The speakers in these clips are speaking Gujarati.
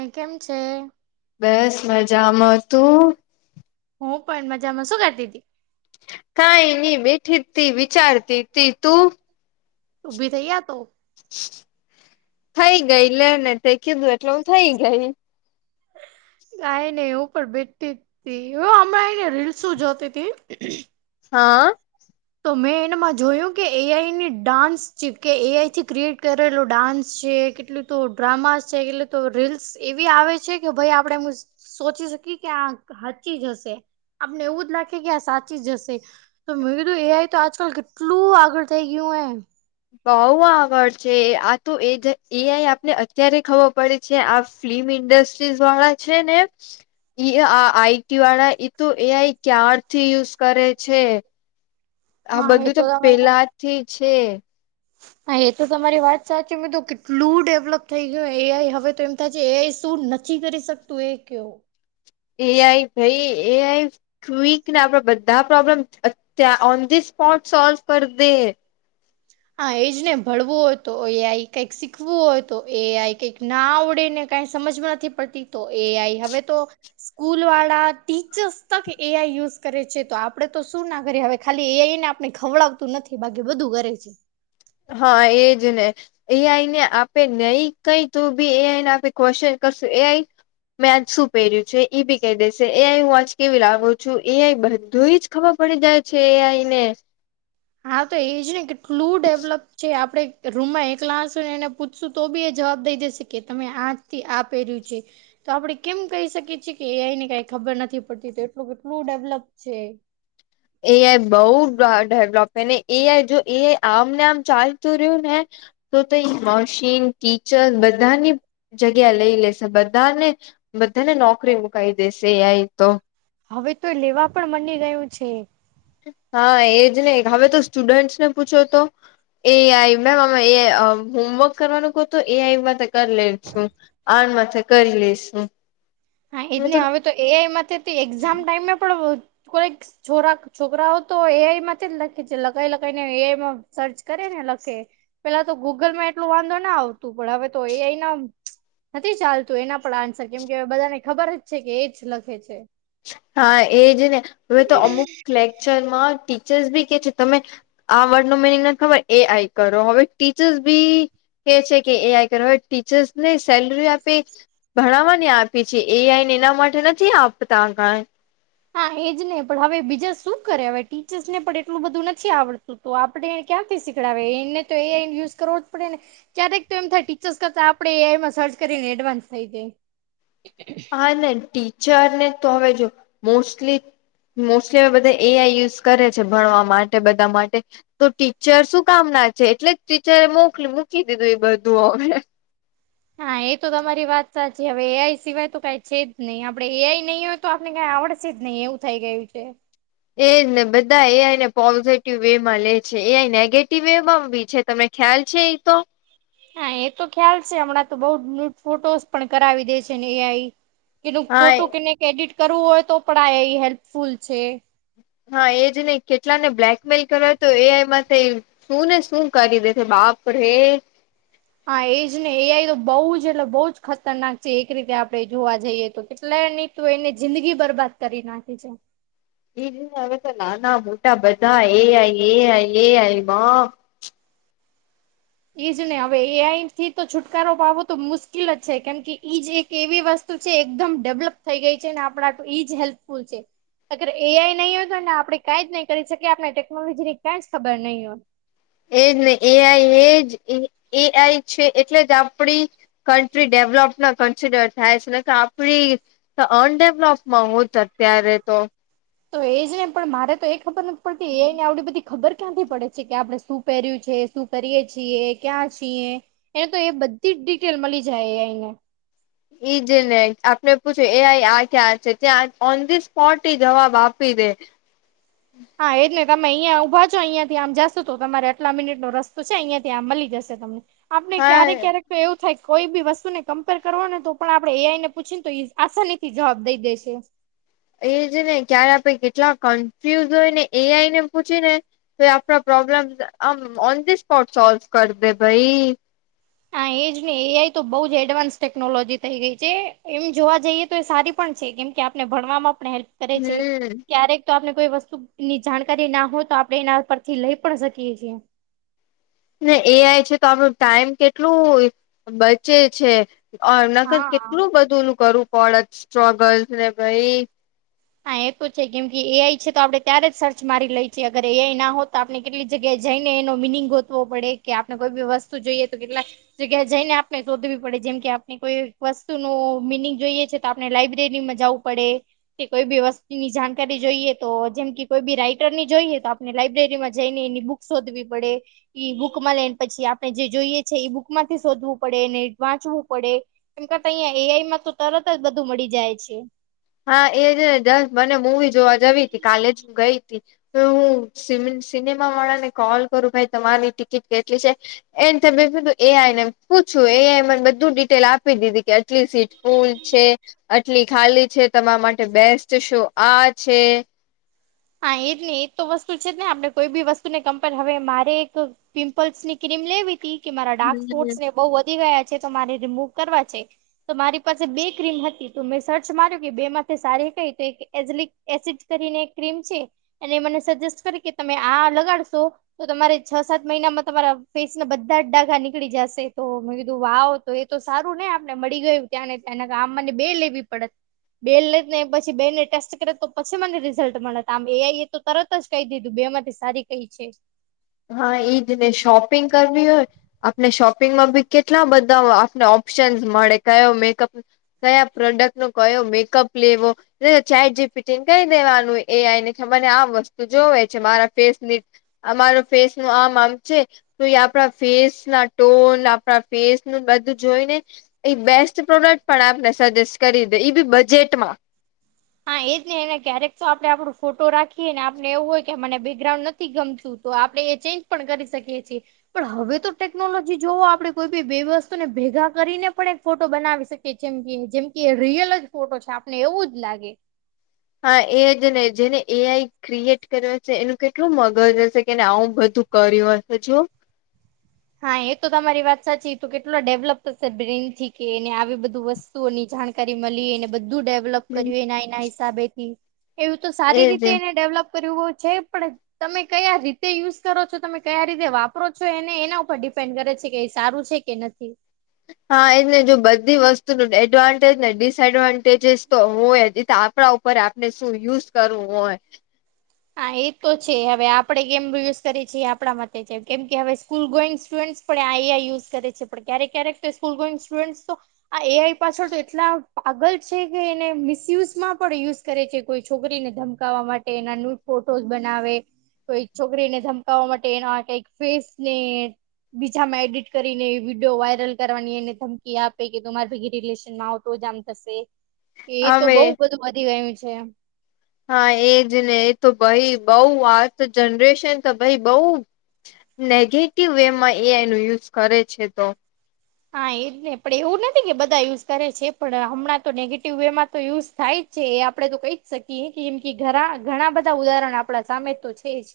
એ કેમ છે. બસ મજા મા પ હું પણ મજામાં શુંખાતી હતી. કઈ નહી બેઠી તી વિચારતી તી તું ઉઊભી થઈ આ તુ થઇ ગઈ લે ને તે કીધું એટલે હું થઇ ગ. આઈ ને એ ઉપર બેઠતી તી હવે હમણાંને રીલસું જોતી તી. હા. તો મેં એનામાં જોયું કે એઆઈની ડાન્સ છે કે એઆઈ થી ક્રિએટ કરેલો ડાન્સ છે. એટલું તો ડ્રામા છે કેટલ તો રીલ્સ એવી આવે છે કે ભાઈ આપડે સોચી શકી કે આ હચીજ હશે. આપને એવુંજ લાગે કે આ સાચી જશે તો મે ું એઆઈ તો આજકાલ કેટલું આગળ થઈ ગયું હે બઉ આગળ છે આ તો એ એ આઈ આપને અત્યારે ખબર પડે જે આ ફિલ્મ ઇન્ડસ્ટ્રીઝ વાળા છે ને આ આઈટી વાળા તો એ આઈ ક્યારથી યુઝ કરે છે. આ હા બધું એ તો તમારે પેલાથી છે. હા એ તો તમારી વાત સાચી મેં તો કેટલું ડેવલપ થઈ ગયું એઆઈ હવે તો એમ થાય છે એઆઈ શું નથી. પછી કરી શક તું એ ક એઆઈ ભાઈ એઆઈ ક્વિક ને આપડા બધા પ્રોબ્લેમ અત ઓન ધી સ્પોટ સોલ્વ કરી દે હા એ જ ને ભણવું હતો એ આઈ કઈક શીખવું હો તો એ આઈ કઈક ના આવડે ને કઈ સમજમાં નથી પડતી તો એ આઈ હવે તો સ્કૂલ વાળા ટીચર્સ તક એઆઈ યુઝ કરે છે તો આપડે તો શું ના કરીએ હવે ખાલી એઆઈને આપને ખવડાવતું નથી બાકી બધું કરે છે. હા એજ ને એ આઈ ને આપે નહી કઈ તું બી એઆઈને આપે ક્વચન કરશું એઆઈ મેંચ શું પહેર્યું છે એ બી કહી દેશે એ આઈ હું વોચ કેવી લાવું છું એ આઈ બધું જ ખબર પડી જાય છે એ આઈને હા તો એજ ને કેટલું ડેવલપ જે આપણે રૂમમાં એકલા હશું ને એને પૂછશું તો બી એ જવાબ દઈ જશે કે તમે આજથી આ પહેર્યું છે. તો આપડે કેમ કહી શકીએ છીએ કે એ અહીને કઈ ખબર નથી પડતી તો એટલું કેટલું ડેવલપ છે. એ આઈ બહ ડેવલોપને એઆઈ જો એ આઈ આમને આમ ચાલતું રહ્યું ને તો તો મશીન ટીચર બધાની જગ્યા લઈ લેશે બધાને બધાને નોકરી મુકાઈ દેશે એય તો હવે તો લેવા પણ મની ગયું છે. હા એજ નહી હવે તો સ્ટુડન્ટસ ને પૂછો તો એ આઈ મેમ અમે એ હોમવર્ક કરવાનું કહ તો એ આઈમાં કરી લે છું. આમાંથે કરી લઈશું. હા એજ હી હવે તો એમાં એક્ઝામ ટાઈમમાં પણ કોક છોરા છોકરાઓ તો એઆઈ માંથી જ લખે છે લખાઈ લખી ને એઆઈમાં સર્ચ કરે ને લખે પેલા તો ગૂગલમાં એટલું વાંધો ના આવતું પણ હવે તો એ અહીના નથી ચાલતું એના પણ આન્સર કેમ કે, બધાને ખબર જ છે કે એ જ લખે છે. હા એજ ને હવે તો અમુક લેક્ચરમાં ટીચર્સ ભી કે છે તમે આ વર્ડ ન મિનિંગ ના ખબર એ આઈ કરો હવે ટીચર્સ બી કે છે કે એ આઈ કરવા ટીચર્સ ને સેલરી આપે ભણવાની આપી છે એઆઈને એના માટે નથી આપતા કાઈ હા એજ નહી પણ હવે બીજા શું કરે હવે ટીચર્સ ને પણ એટલું બધું નથી આવડતું. તો આપડણે એ ક્યાંથી સીખડાવે એને તો એ યુઝ કરવો જ પડે ને? ક્યારેક તો એમ થાય ટીચર્સ કરતા આપડે એમાં સર્ચ કરીને એડવાન્સ થઈ જાય. હા ટીચર ને તો હવે જો મોસ્ટલી મોસ્ટલી હવે બધા એ આઈ યુઝ કરે છે ભણવા માટે બધા માટે તો ટીચર શું કામ ના છે? એટલે જ ટીચરે મોક મૂકી દીધું એ બધું અવે. હા એ તો તમારી વાત સાચી, હવે એઆઈ સિવાય તો કઈ છે જ નહી આપડે એઆઈ નહીં હોય. તો આપને ક્યાંઈ આવડશે જ નહીિ એવું થઈ ગયું છે. એજ ને બધા એ આઈને પોઝિટિવ વે માં લે છે એ આઈ નેગેટિવ વે માં બી છે. તમે ખ્યાલ છે એ તો? હા એ તો ખ્યાલ છે હમણાં તો બહ ન્યૂટ ફોટોસ પણ કરાવી દે છે ને એઆઈ. કે ન હા ફોટો કેનેક એડિટ કરવું હોય તો પણ આ એ હેલ્પફુલ છે. હા એ જ નહી કેટલાને બ્લેકમેલ કર્યો હતો એ આઈમાંથી શું ને શું કરી દે છે? બાપડે હા એ જ ને, એઆઈ તો બહુ જ એટલે બહુ જ ખતરનાક છે, એક રીતે આપણે જોવા જઈએ તો કેટલા ની તો એને જિંદગી બરબાદ કરી નાખી છે. એ હવે તો નાના મોટા બધા એ આ આ એઈજ નને હવે એઈ થી તો છુટકારો પવો તો મુશ્કેલ જ છે. કેમ કે ઈજ એક એવી વસ્તુ એકદમ ડેવલપ થઈ ગઈ છે ને આપણા આટ ઈજ હેલ્પફુલ છે. અગર એઆઈ નહીં હોય તોને આપણે કાંઈ જ નહી કરી શકીએ આપણે ટેકનોલોજી ની કંઈ જ ખબર નહીિ હોય. એજ ને એઆઈ એજ એઆઈ છે એટલે જ આપડી કન્ટ્રી ડેવલોપ ના કન્સિડર થાય છે એટલે કે આપડી તો અનડેવલપમાં હોું જ અત્યારે તો? તો એજ નહી પણ મારે તો એ ખબર નથી પડતી એને આવડી બધી ખબર ક્યાંથી પડે છે કે આપડણે શું પહેર્યું છે શું કરીએ છીએ ક્યાં છીએ? એને તો એ બધી જ ડિટેલ મળી જાય એ એને ઈજ ને આપણે પૂછ્યું એ આ આ ક્યાં છે ત્યાં ઓન ધી સ્પોટ જવાબ આપી દે. હા એજ નને તમે અહિયાં ઉભા છો અહિયાંયાથી આમ જાશો તો તમારે આટલા મિનિટ નો રસ્તો છે અહિયાં થી આમ મળી જશે. ત આપણે હા ક્યારે ક્યારેક તો એવું થાય કોઈ બી વસ્તુ ને કમ્પેર કરવા ને તો પણ આપણેે એઆઈ ને પૂછી ને તો આસાની થી જવાબ દઈ દેશે. એ જ ને ક્યારે આપે કેટલા કન્ફ્યુઝ હોય ને એ આઈ ને પૂછી ને તો આપણા પ્રોબ્લેમ આમ ઓન ધ સ્પોટ સોલ્વ કર દે ભાઈ. હા એજ ને એઆઈ તો બહુ જ એડવાન્સ ટેકનોલોજી થઈ ગઈ છે એમ જોવા જઈએ તો એ સારી પણ છે. કેમ કે ને ભણવામાં પણ હેલ્પ કરે છે હમ ક્યારેક તો આપણે કોઈ વસ્તુ ની જાણકારી ના હોય તો આપણે એના પરથી લઈ પણ શકીએ છીએ. ને એઆઈ છે તો આપણ ટાઈમ કેટલું બચે છે. અ એમના કર હા. કેટલું બધું નું કરવું પડત સ્ટ્રગલ્સ ને ભાઈ. હા એ તો છે કેમ કે એઆઈ છે તો આપણે ત્યારે જ સર્ચ મારી લે છએ અગર એઆઈ ના હો તો આપ આપને કેટલી જગ્યાએ જઈ ને એનો મિનિંગ ગોતવો પડે કે આપણે કોઈ બી વસ્તુ જોઈએ તો કેટલા જોગ્યા જઈને આપને શોધવી પડે જેમ કે આપણે કોઈ વસ્તુ ન મિનિંગ જોઈએ છે. તો આપણે લાઈબ્રેરીમાં જવું પડે. કોઈ બી વસ્તુની જાણકારી જોઈએ તો જેમ કે કોઈ બી રાઈટરની જોઈએ તો આપણે લાયબ્રેરીમાં જઈને એની બુક. સુધવી પડે. બુકમાં લેને પછી, આપણે જે જોઈએ છે એ બુક માંથી શોધવું પડે, ને વાંચવું પડે. એમ કરતા અહિયાં એઆઈ માં તો તરત જ બધું મળી જાય છે. હા એ છે ને દસ મને મુૂવી જોવા જવી હતી કાલે જ હું ગઈ હતી. હું સિનેમા વાળા ને કોલ કરું ભાઈ તમારી ટિકિટ કેટલી છે? એને તમે બધું એ આઈ ને પૂછું એઆઈ મને બધું ડિટેલ આપી દીધી કે ટલી સીટ ફુલ છે, આટલી ખાલી છે. તમારા માટે બેસ્ટ શો આ છે. હા એજ નહી એજ તો વસ્તુ છે જ ને આપણે કોઈ બી વસ્તુ ને કમ્પે હવે મારે એક પિમ્પલ્સ ની ક્રીમ લેવી હતી કે મારા ડાર્ક સ્પોટ હમ બઉુ વધી ગયા છે તો મારે રિમૂવ કરવા છે. તો મારી પાસે બે ક્રીમ હતી તો, મેં સર્ચ માર્યો કે બે થે સારી કઈ તો એક એઝલિક એસિડ કરીને એક ક્રીમ છે એને મને સજેસ્ટ કરી કે તમે આ લગાડશો. તો તમારે છ સાત મહિનામાં તમારા ફેસ ના બધા જ ડાઘા નીકળી જશે. તો મેં કીધું વાવ તો એ તો સારું ને આપણે મળી ગયું ત્યાં ને ત્યાં આ મને બે લેવી પડત. બેન લે ને પછી બે ને ટેસ્ટ કરે તો પછી મને રીઝ રિઝલ્ટ મળે હતા, આમ એઆઈ એ તો તરત જ કહી દીધું બે માંથી સારી કઈ છે હા એઈ જ ને શોપિંગ કરવી હોય. આપને શોપિંગમાં બી કેટલા બધા આપને ઓપ્શન્સ મળે કયો મેકઅપ કયા પ્રોડક્ટ નો કયો મેકઅપ લેવો? ચેટ જીપીટી કરી દેવાનું એ આઈ ને કે મારે આ વસ્તુ જોવે છે મારા ફેસ ની અમારો ફેસ નું આમ આમ છે તો એ આપણા ફેસ ના ટોન આપણા ફેસ નું બધું જોઈ ને એ બેસ્ટ પ્રોડક્ટ પણ આપને સજેસ્ટ કરી દે બી બજેટમાં. હા એજ જ હી એને ક્યારેક તો આપણે આપડું ફોટો રાખીએ ને આપને એવું હોય કે મને બેકગ્રાઉન્ડ નથી. થી ગમશું તો આપડણે એ ચેન્જ પણ કરી શકીએ છીએ. પણ હવે તો ટેકનોલોજી જોવ આપણે કોઈ બી બે વસ્તુને ભેગા કરીને પણ એક ફોટો બનાવી શકીએ. કે જેમ કે જેમ કે રિયલ જ ફોટો છે આપને એવું જ લાગે. હા એ જ ને જેને એ આઈ ક્રિએટ કર્યો છે એનું કેટલું મગજ હશે કેને આવું બધું કર્યું હશે જો.? હા એ તો તમારી વાત સાચી, તો કેટલો ડેવલપ થશે બ્રેન થી કે એને આવી બધું વસ્તુ ની જાણકારી મળી અનેને બધું ડે હમ કર એના એના હિસાબે થી એવું તો સારી એજ રીતે એજ એને ડેવલપ છે પણ તમે કયા રીતે યુઝ કરો છો તમે કયા રીતે વાપરો છો એને એના ઉપર. ડિપેન્ડ કરે છે કે સારું છે કે નથી. હા એને જો બધી વસ્તુ ન એડવાન્ટેજ ને ડિસએડવાન્ટેજસ તો હોય કપડા ઉપર આપણે શું યુઝ કરવું હોય. હા એ તો છે હવે આપણેે કેમ યુઝ કરીએ છીએ એ આપણા મતે છે, કેમ કે હવે સ્કૂલ ગોઈંગ સ્ટુડન્ટ પણ આ આ યુઝ કરે છે પણ ક્યારેક ક્યારેક તો સ્કૂલ ગઈ સ્ટુડન્ટ્સ તો આ એ આઈ પાછળ તો એટલા પાગલ છે કે એને મિસયુઝ માં પણ યુઝ કરે છે. કોઈ છોકરીને ધમકાવવા માટે એના ન ફોટોઝ બનાવે કોઈ છોકરીને ધમકાવવા માટે એનો કઈ ફેસને બીજામાં એડિટ કરીને એ વિડીયો વાયરલ કરવાની એને ધમકી આપે કે મારી ભગી રિલેશન માં આવ તો જ આમ થશે કે એ તો હવે બહુ બધું વધી ગયું છે. હા એજ ને એ તો ભાઈ બઉ આ તો જનરેશન તો ભાઈ બઉ નેગેટિવ વે માં એ આઈ ન યુઝ કરે છે તો હા એજ ને પણ એવું નથી કે બધા યુઝ કરે છે પણ હમણાં તો નેગેટિવ વે માં તો યુઝ થાય જ છે એ આપડે તો કહી જ શકીએ કેમ કે ઘણા ઘણા બધા ઉદાહરણ આપણા સામે તો છે જ.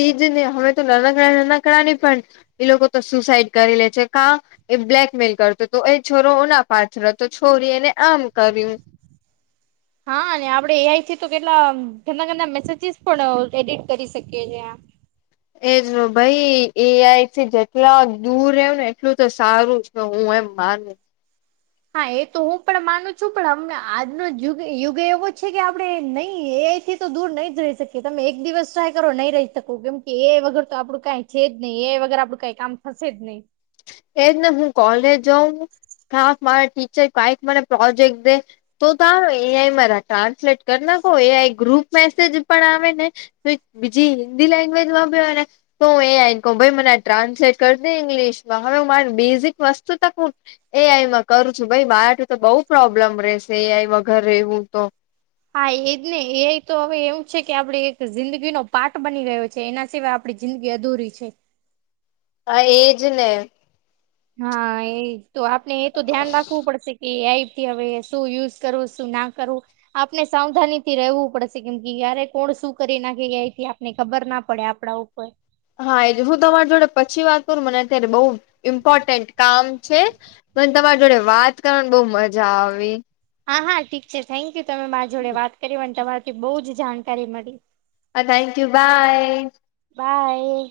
એજ ને અમે તો નાનાકડા નાના કડા નહી પણ એ લોકો તો સુસાઈડ કરી લે છે કા એ બ્લેકમેલ કરતો તો એ છોરોના પાથ હતો છોરી એને આમ કર્યું. હા અને આપડે એઆઈ થી તો કેટલા ઘણા ઘના મેસેજીસ પણ એડિટ કરી શકીએ છીએ. એજ ભાઈ એ આઈથી જેટલા દૂર રહ્યો ને એટલું તો સારું હું એમ માનુ. હા એ તો હું પણ માનું છું પણમ આજનોગ યુગ એવો છે કે આપડે નહી એ આઈ થી તો દૂર નહી જ રહી શકી તમે એક દિવસ ટ્રાય કરો નહી રહી શકો કેમ કે એ વગર તો આપડું કઈ છે જ નહીં એ વગર આપડું કઈ કામ થશે જ નહી. એજ ને હું કોલેજ જાઉં મારા ટીચર કઈક મને પ્રોજેક્ટ દે તો તો એઆઈ મારા ટ્રાન્સલેટ કરી નાખો એઆઈ ગ્રુપ મેસેજ પણ આવે ને તો બીજી હિન્દી લેંગ્વેજ માં ભને તો હું એ આને કહ ભાઈ મને આ ટ્રાસલેટ કર દ ઇંગ્લિશમાં હવે હ મારી બેઝિક વસ્તુ તક હ એ આઈમાં કરું છું ભાઈ બારઠું તો બહુ પ્રોબ્લેમ રહેશે એ આઈમાં ઘરે રહેવું તો. હા એજ ને એ તો હવે એવું છે કે આપડે એક જિંદગીનોો પાઠ બની રહ્યો છે એના સિવાય આપ આપણી જિંદગી અધૂરી છે. આ એજ ને! હા એ તો આપણે એ તો ધ્યાન રાખવું પડશે. એઈથી હવે શું યુઝ કરવું? શું ના કરવું. આપણે સાવધાની થી રેવું પડશે કેમ કે યારે કોણ શું કરી નાખે એથી ને ખબર ના પડે આપડા ઉપર હા એ હું તમારી જોડે પછી વાત કરું મને અત્યારે બહ ઇમ્પોર્ટન્ટ કામ છે. મ તમારી જોડે વાત કરવાની બહુ મજા આવી. હા હા ઠીક છે થેન્ક યુ તમે મારા જોડે વાત કરી અને તમારાથી બહુ જ જાણકારી મળી. હ થેન્ક યુ બાય! બાય